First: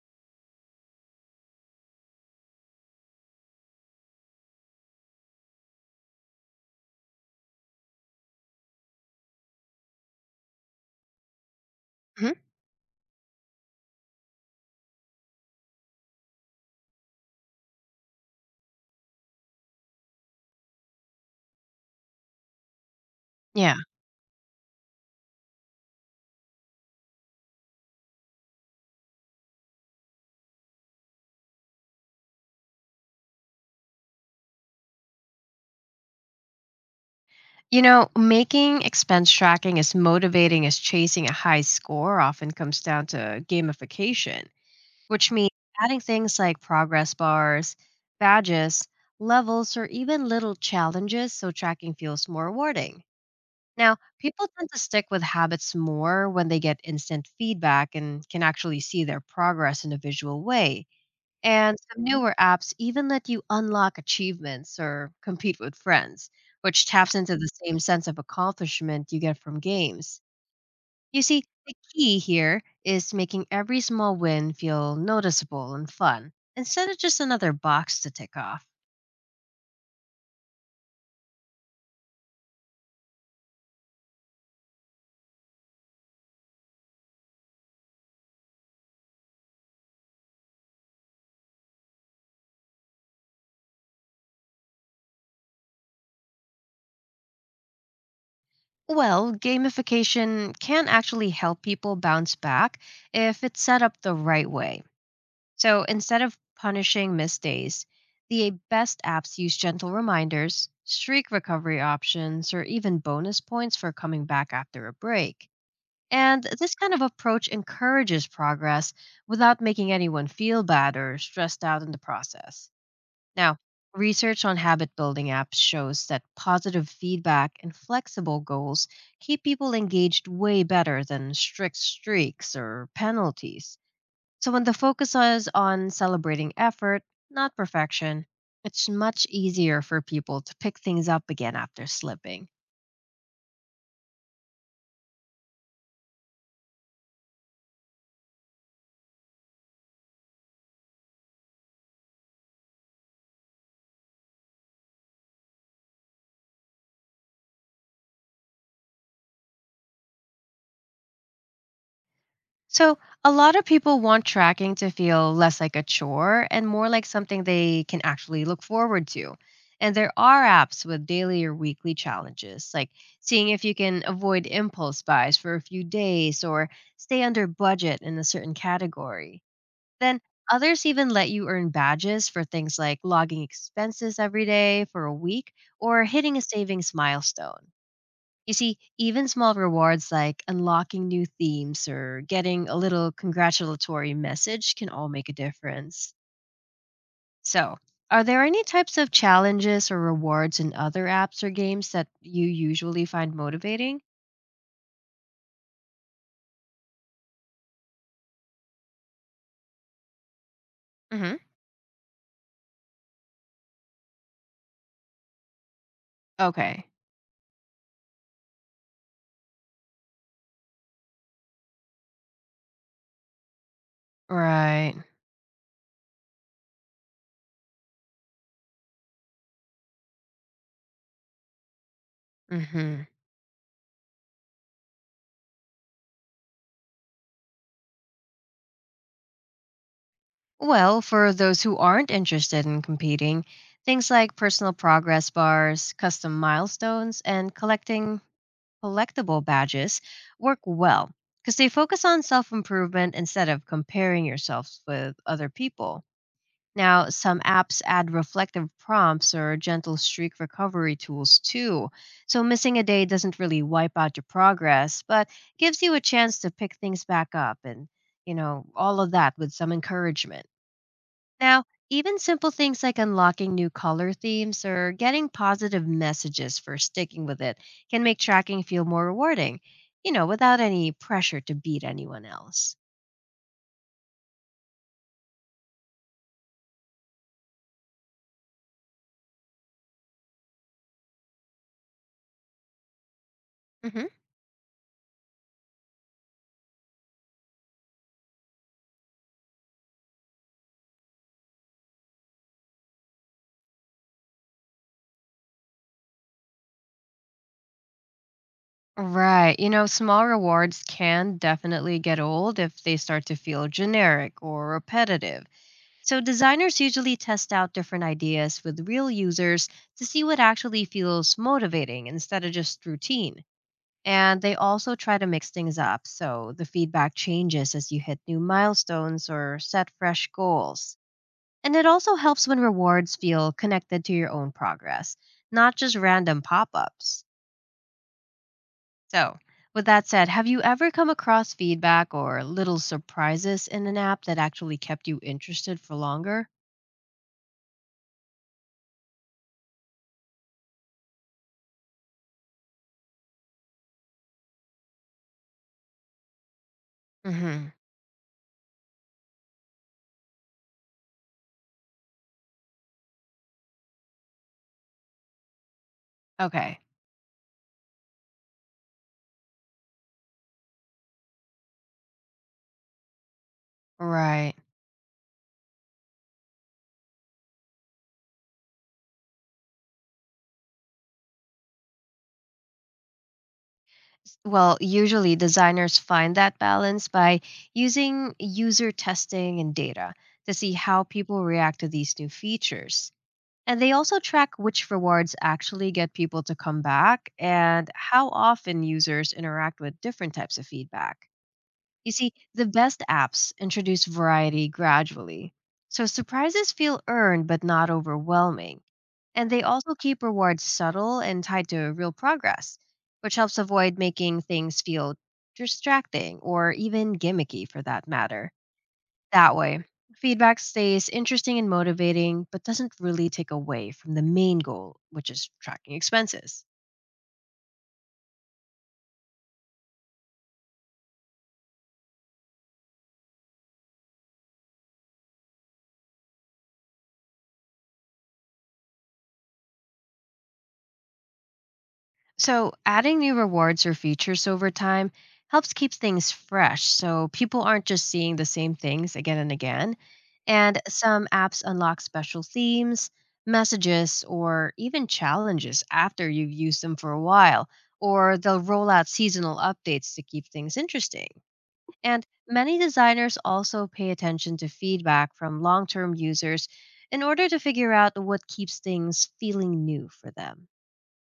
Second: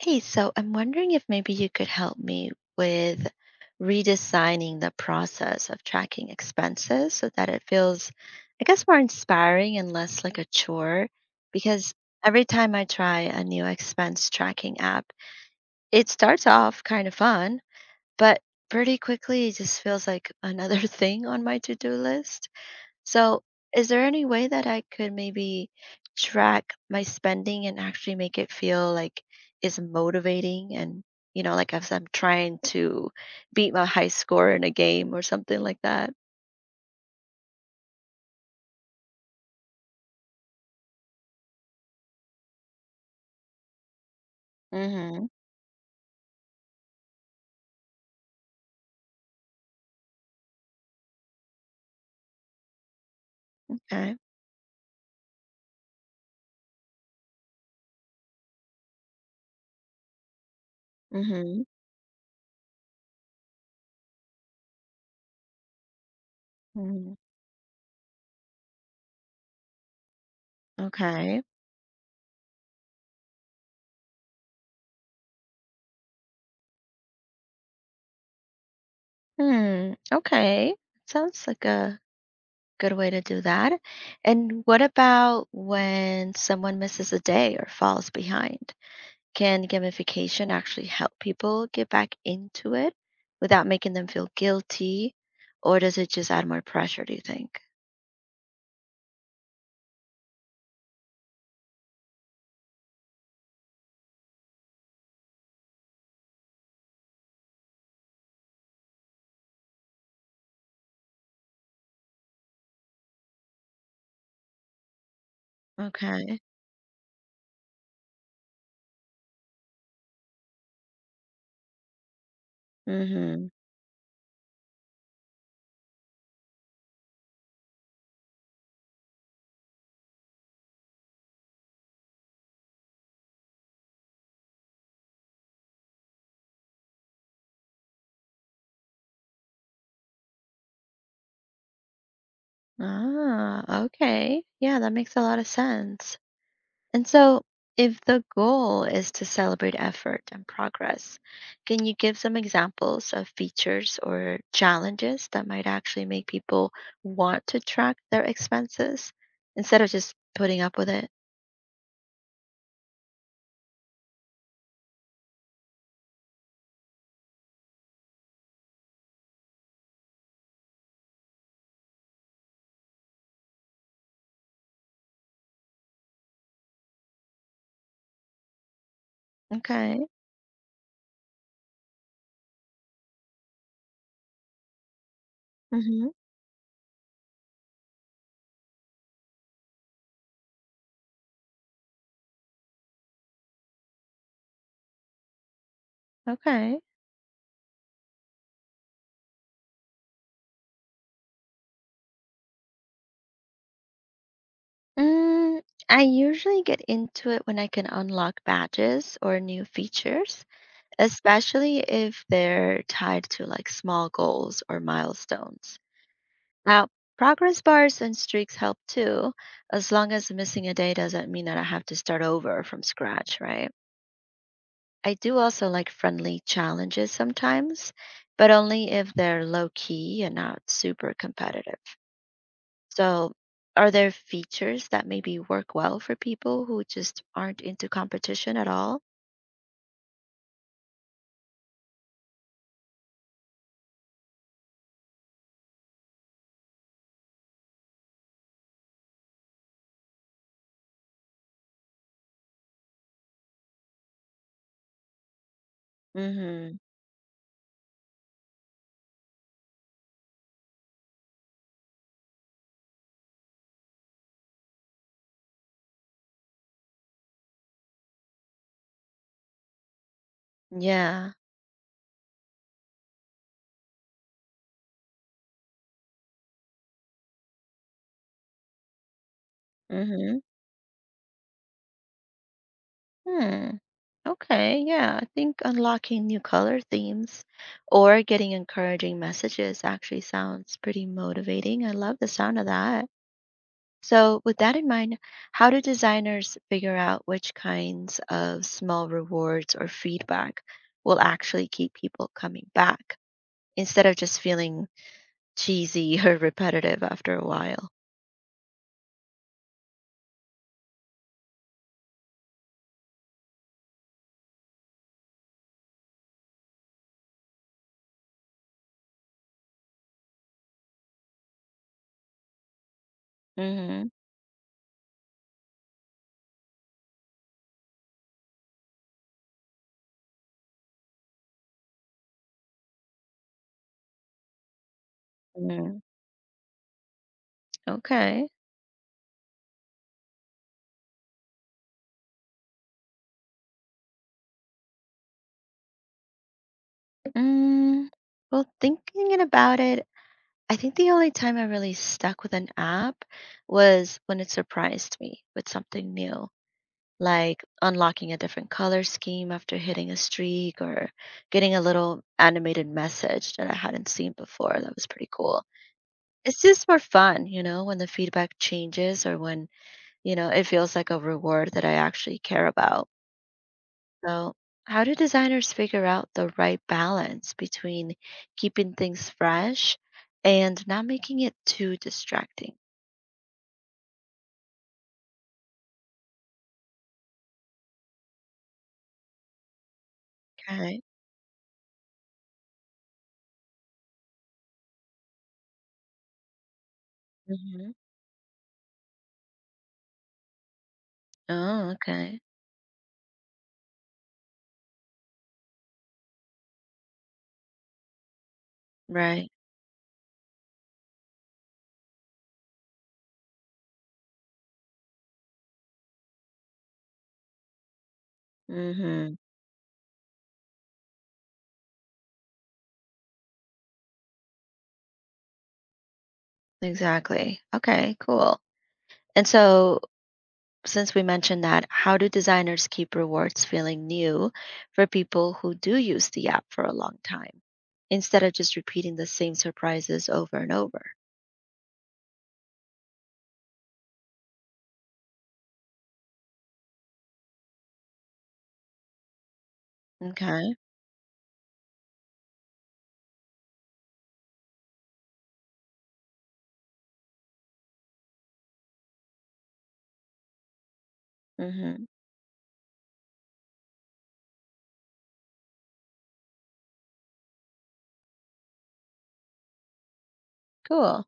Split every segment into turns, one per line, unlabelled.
Hey, so I'm wondering if maybe you could help me with redesigning the process of tracking expenses so that it feels, I guess, more inspiring and less like a chore. Because
Mhm.
every time I try a new expense tracking app, it starts off kind of fun, but pretty quickly it just feels like another thing on my to-do list. So,
Yeah.
is there any way that I could maybe track my spending and actually make it feel like it's motivating and, you know, like if I'm trying to beat my high score in a game or something like that?
You know, making expense tracking as motivating as chasing a high score often comes down to gamification,
Mm-hmm.
which means adding things like progress bars, badges, levels, or even little challenges so tracking feels more rewarding. Now,
Okay.
people tend to stick with habits more when they get instant feedback and can actually see their progress in a visual way.
Mm-hmm.
And some newer apps even let you unlock achievements or compete with friends, which
Hmm.
taps into the same sense of accomplishment you get from games. You
Okay.
see, the key here is making every small win feel noticeable and fun, instead of just another box to tick off.
Hmm. Okay. Sounds like a good way to do that. And what about when someone misses a day or falls behind? Can gamification actually help people get back into it without making them feel guilty, or does it just add more pressure, do you think?
Well, gamification can actually help people bounce back if it's set up the right way. So instead of punishing missed days, the best apps use gentle reminders, streak recovery options, or even bonus points for coming back after a break.
Okay.
And this kind of approach encourages progress without making anyone feel bad or stressed out in the process.
Mhm.
Now, research on habit building apps shows that positive feedback and flexible goals keep people engaged way better than strict streaks or penalties. So when the focus is on celebrating effort, not perfection, it's much easier for people to pick things up again after slipping.
Ah, okay. Yeah, that makes a lot of sense. And so, if the goal is to celebrate effort and progress, can you give some examples of features or challenges that might actually make people want to track their expenses instead of just putting up with it?
So a lot of people want tracking to feel less like a chore and more like something they can actually look forward to. And there are apps with daily or weekly challenges, like seeing if you can avoid impulse buys for a few days or stay under budget in a certain category.
Okay.
Then others even let you earn badges for things like logging expenses every day for a week or hitting a savings milestone. You see, even small rewards like unlocking new themes or getting a little congratulatory message can all make a difference.
Okay.
So, are there any types of challenges or rewards in other apps or games that you usually find motivating?
Mm, I usually get into it when I can unlock badges or new features,
Hmm.
especially if they're tied to like small goals or milestones.
Okay.
Now, progress bars and streaks help too, as long as missing a day doesn't mean that I have to start over from scratch, right?
Right.
I do also like friendly challenges sometimes, but only if they're low key and not super competitive.
Hmm.
So, are there features that maybe work well for people who just aren't into competition at all?
Well, for those who aren't interested in competing, things like personal progress bars, custom milestones, and collecting collectible badges work well because they focus on self improvement instead of comparing yourselves with other people.
Mm-hmm.
Now, some apps add reflective prompts or gentle streak recovery tools too. So, missing a day doesn't really wipe out your progress, but gives you a chance to pick things back up and, all of that with some encouragement.
Yeah.
Now, even simple things like unlocking new color themes or getting positive messages for sticking with it can make tracking feel more rewarding,
Mm-hmm.
without any pressure to beat anyone else.
Hmm. Okay. Yeah. I think unlocking new color themes or getting encouraging messages actually sounds pretty motivating. I love the sound of that.
Hmm.
So, with that in mind, how do designers figure out which kinds of small rewards or feedback will actually keep people coming back instead of just feeling cheesy or repetitive after a while.
Right. You know, small rewards can definitely get old if they start to feel generic or repetitive. So, designers usually test out different ideas with real users to see what actually feels motivating instead of just routine.
Mhm,
And they also try to mix things up so the feedback changes as you hit new milestones or set fresh goals. And it also helps when rewards feel connected to your own progress, not just
mhm.
random pop ups.
Okay.
So, with that said, have you ever come across feedback or little surprises in an app that actually kept you interested for longer?
Mm, well, thinking about it, I think the only time I really stuck with an app was when it surprised me with something new, like
Hmm.
unlocking a different color scheme after hitting a streak or getting a little animated message that I hadn't seen before. That was pretty cool. It's
Okay,
just more fun, you know, when the feedback changes or when, you know, it feels like a reward that I actually care about. So,
right.
how do designers figure out the right balance between keeping things fresh and not making it too distracting?
Well, usually designers find that balance by using user testing and data to see
Okay.
how people react to these new features. And they also track which rewards actually get people to come back and
Hmm.
how often users interact with different types of feedback.
Oh,
You see,
okay.
the best apps introduce variety gradually. So surprises feel earned but not overwhelming. And
Right.
they also keep rewards subtle and tied to real progress, which helps avoid making things feel distracting or even gimmicky for that matter.
Hmm.
That way, feedback stays interesting and motivating, but doesn't really take away from the main goal, which is tracking expenses.
Exactly. Okay, cool. And so, since we mentioned that, how do designers keep rewards feeling new for people who do use the app for a long time instead of just repeating the same surprises over and over?
So, adding new rewards or features over time helps keep things fresh so people aren't just seeing the same things again and again.
Okay.
And some apps unlock special themes, messages, or even challenges after you've used them for a while, or they'll roll out seasonal updates to keep things interesting.
Hmm.
And many designers also pay attention to feedback from long term users in order to figure out what keeps things feeling new for them.
Cool.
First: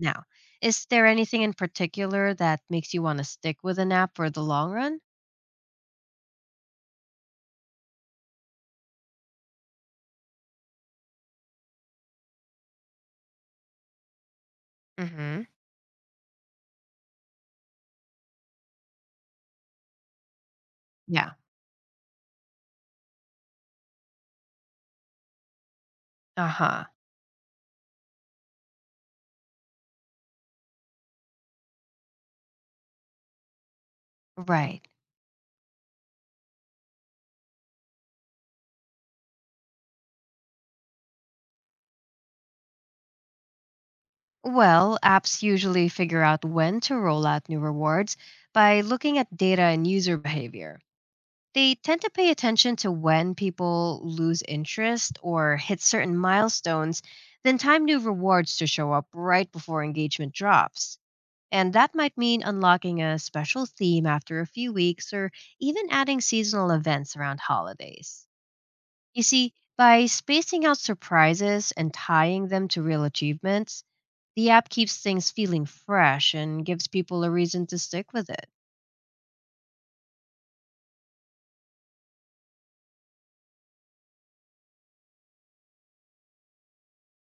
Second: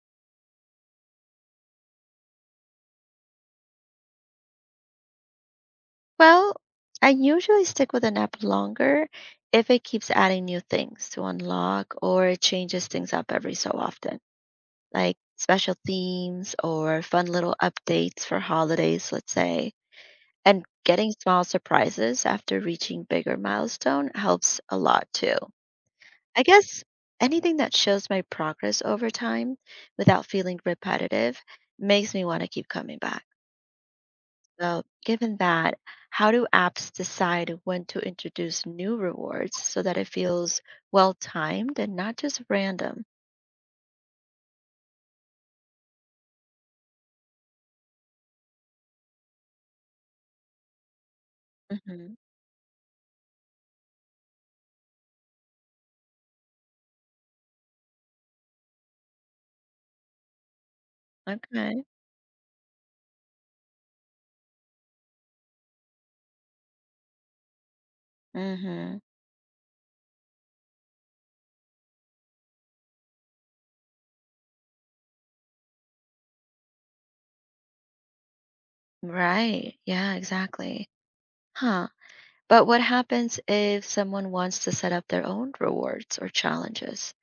Now, is there anything in particular that makes you want to stick with an app for the long run?
Well, I usually stick with an app longer if it keeps adding new things to unlock or it changes things up every so often, like
Hmm.
special themes or fun little updates for holidays, let's say. And getting
Yeah.
small surprises after reaching bigger milestone helps a lot too. I
Uh
guess
huh.
anything that shows my progress over time without feeling repetitive makes me want to keep coming back.
Right.
So, given that, how do apps decide when to introduce new rewards so that it feels well timed and not just random?
Well, apps usually figure out when to roll out new rewards by looking at data and user behavior. They tend to
Hmm.
pay attention to when people lose interest or hit certain milestones, then time new rewards to show up right before engagement drops. And
Okay.
that might mean unlocking a special theme after a few weeks or even adding seasonal events around holidays.
Hmm.
You see, by spacing out surprises and tying them to real achievements, the app keeps things feeling fresh and gives people a reason to stick with it.
Right. Yeah, exactly. Huh. But what happens if someone wants to set up their own rewards or challenges?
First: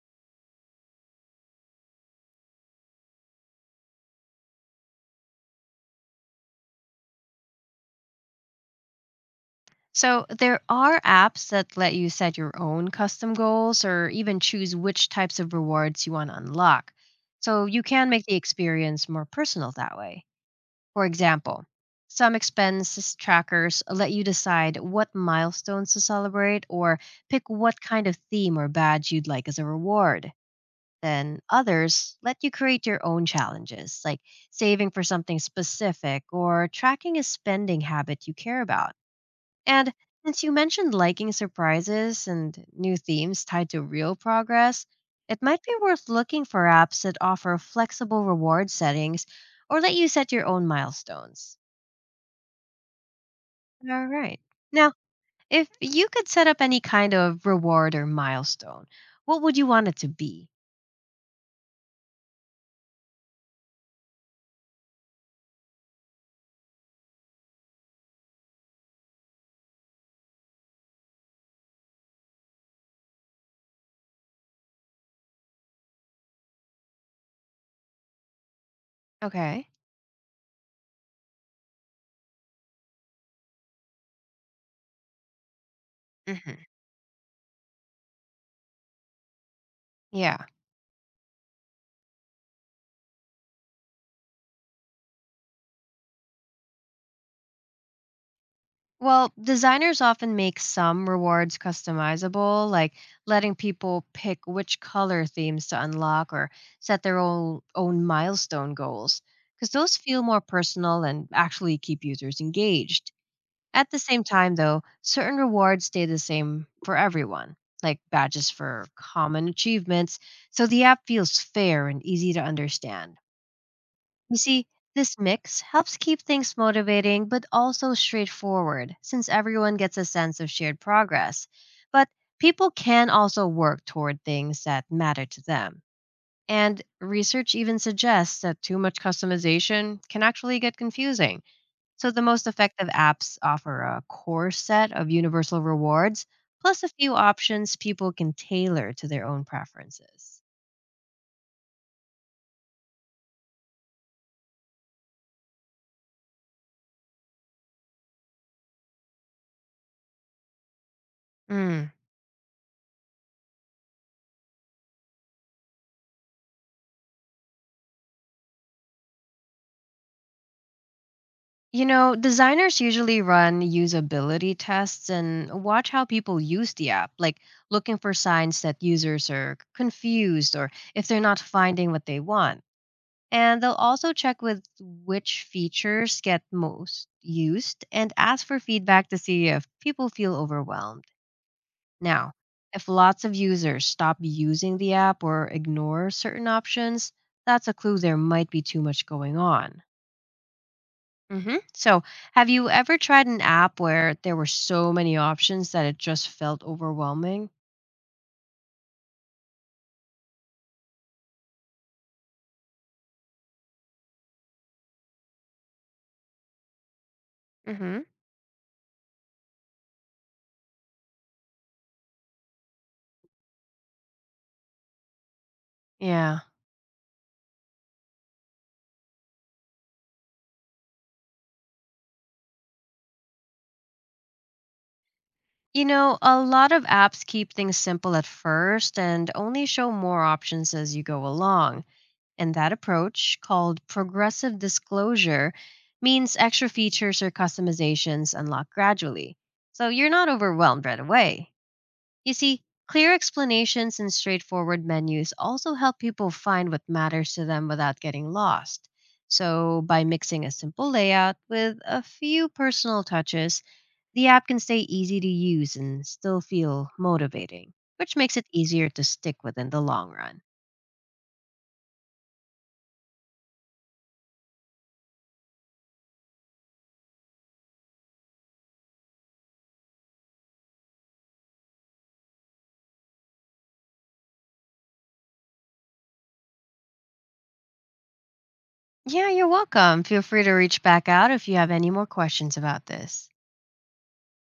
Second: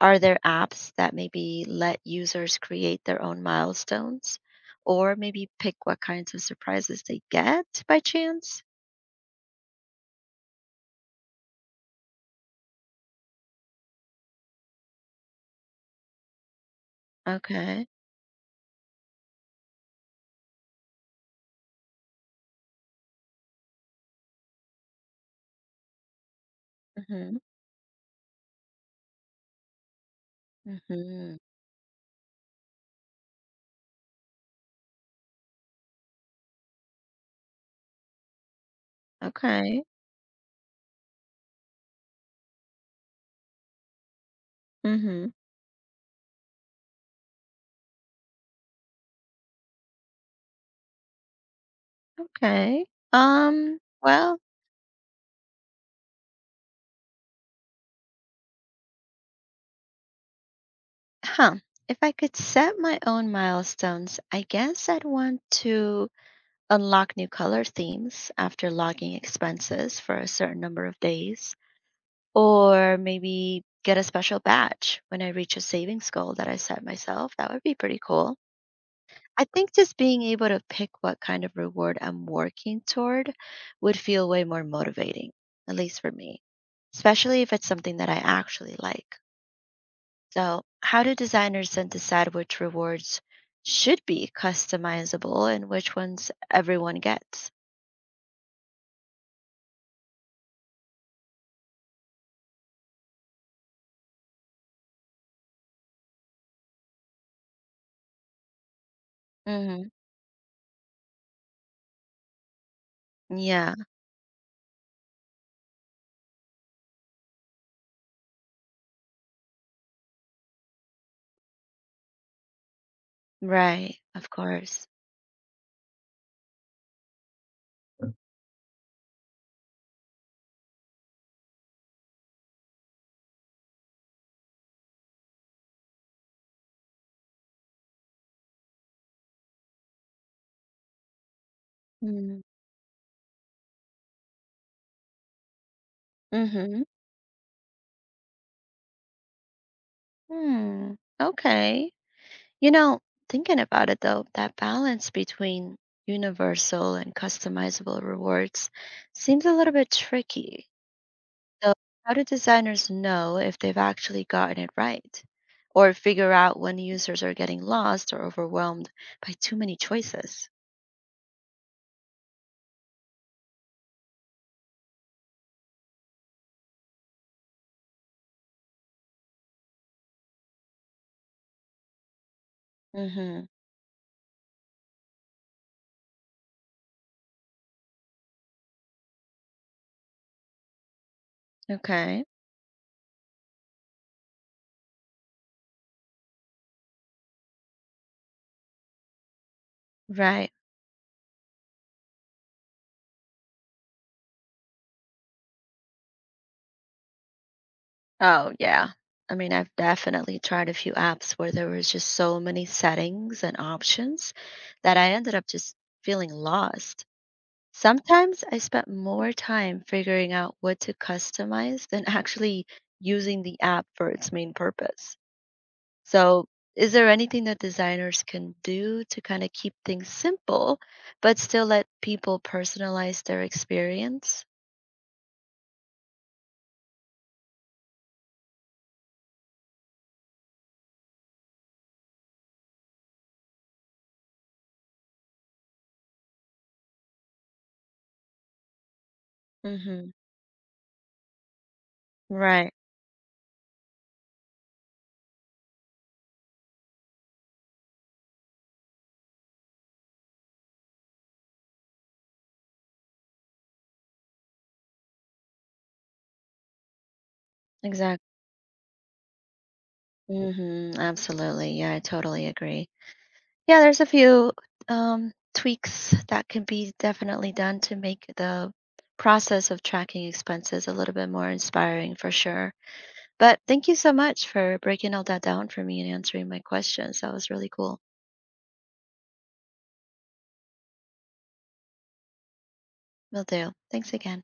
Are there apps that maybe let users create their own milestones or maybe pick what kinds of surprises they get by chance?
So, there are apps that let you set your own custom goals or even choose which types of rewards you want to unlock. So, you
Okay.
can make the experience more personal that way. For example, some expenses trackers let you decide what milestones to celebrate or
Mm-hmm.
pick what kind of theme or badge you'd like as a reward.
Mm-hmm.
Then others let you create your own challenges, like saving for something specific or tracking a spending habit you care about.
Okay.
And since you mentioned liking surprises and new themes tied to real progress,
Mhm.
it might be worth looking for apps that offer flexible reward settings or let you set your own milestones.
Okay.
All
Well,
right. Now, if you could set up any kind of reward or milestone, what would you want it to be?
huh. If I could set my own milestones, I guess I'd want to unlock new color themes after logging expenses for a certain number of days, or maybe get a special badge when I reach a savings goal that I set myself. That would be pretty cool. I
Okay.
think just being able to pick what kind of reward I'm working toward would feel way more motivating, at least for me,
Hmm.
especially if it's something that I actually like.
Yeah.
So, how do designers then decide which rewards should be customizable and which ones everyone gets?
Well, designers often make some rewards customizable, like letting people pick which color themes to unlock or set their own milestone goals, because
Hmm.
those feel more personal and actually keep users engaged.
Yeah,
At the same time, though, certain rewards stay the same for everyone, like badges for common achievements, so the app feels fair and easy to understand.
right, of
You see,
course.
this mix helps keep things motivating but also straightforward, since everyone gets a sense of shared progress. But people can also work toward things that matter to them. And research even suggests that too much customization can actually get confusing. So the
Mm-hmm.
most effective apps offer a core set of universal rewards,
Mm-hmm.
plus a few options people can tailor to their own preferences.
Hmm. Okay. You know, thinking about it though, that balance between universal and customizable rewards seems a little bit tricky. So,
Mm,
how do designers know if they've actually gotten it right? Or figure out when users are getting lost or overwhelmed by too many choices?
You know, designers usually run usability tests and watch how people use the app, like looking for signs that users are confused or if they're not finding what they want.
Mm-hmm.
And they'll also check with which features get most used and ask for feedback to see if people feel overwhelmed.
Okay.
Now, if lots of users stop using the app or ignore certain options, that's a clue there might be too much going on.
Right.
Hmm. So, have you ever tried an app where there were so many options that it just felt overwhelming?
Oh, yeah. I mean, I've definitely tried a few apps where there was just so many settings and options that I ended up just feeling lost.
Hmm.
Sometimes I spent more time figuring out what to customize than actually using the app for its main purpose.
Yeah.
So, is there anything that designers can do to kind of keep things simple, but still let people personalize their experience?
You know, a lot of apps keep things simple at first and only show more options as you go along. And that approach, called progressive disclosure, means extra features or customizations unlock gradually. So
Hmm.
you're not overwhelmed right away. You see,
Right.
clear explanations and straightforward menus also help people find what matters to them without getting lost. So, by mixing a simple layout with a few personal touches, the app can stay easy to use and still feel motivating, which
Exactly.
makes it easier to stick with in the long run.
Hmm. Absolutely. Yeah, I totally agree. Yeah, there's a few tweaks that can be definitely done to make the process of tracking expenses a little bit more inspiring for sure. But thank you so much for breaking all that down for me and answering my questions. That was really cool.
Yeah, you're welcome. Feel free to reach back out if you have any more questions about this.
Will do. Thanks again.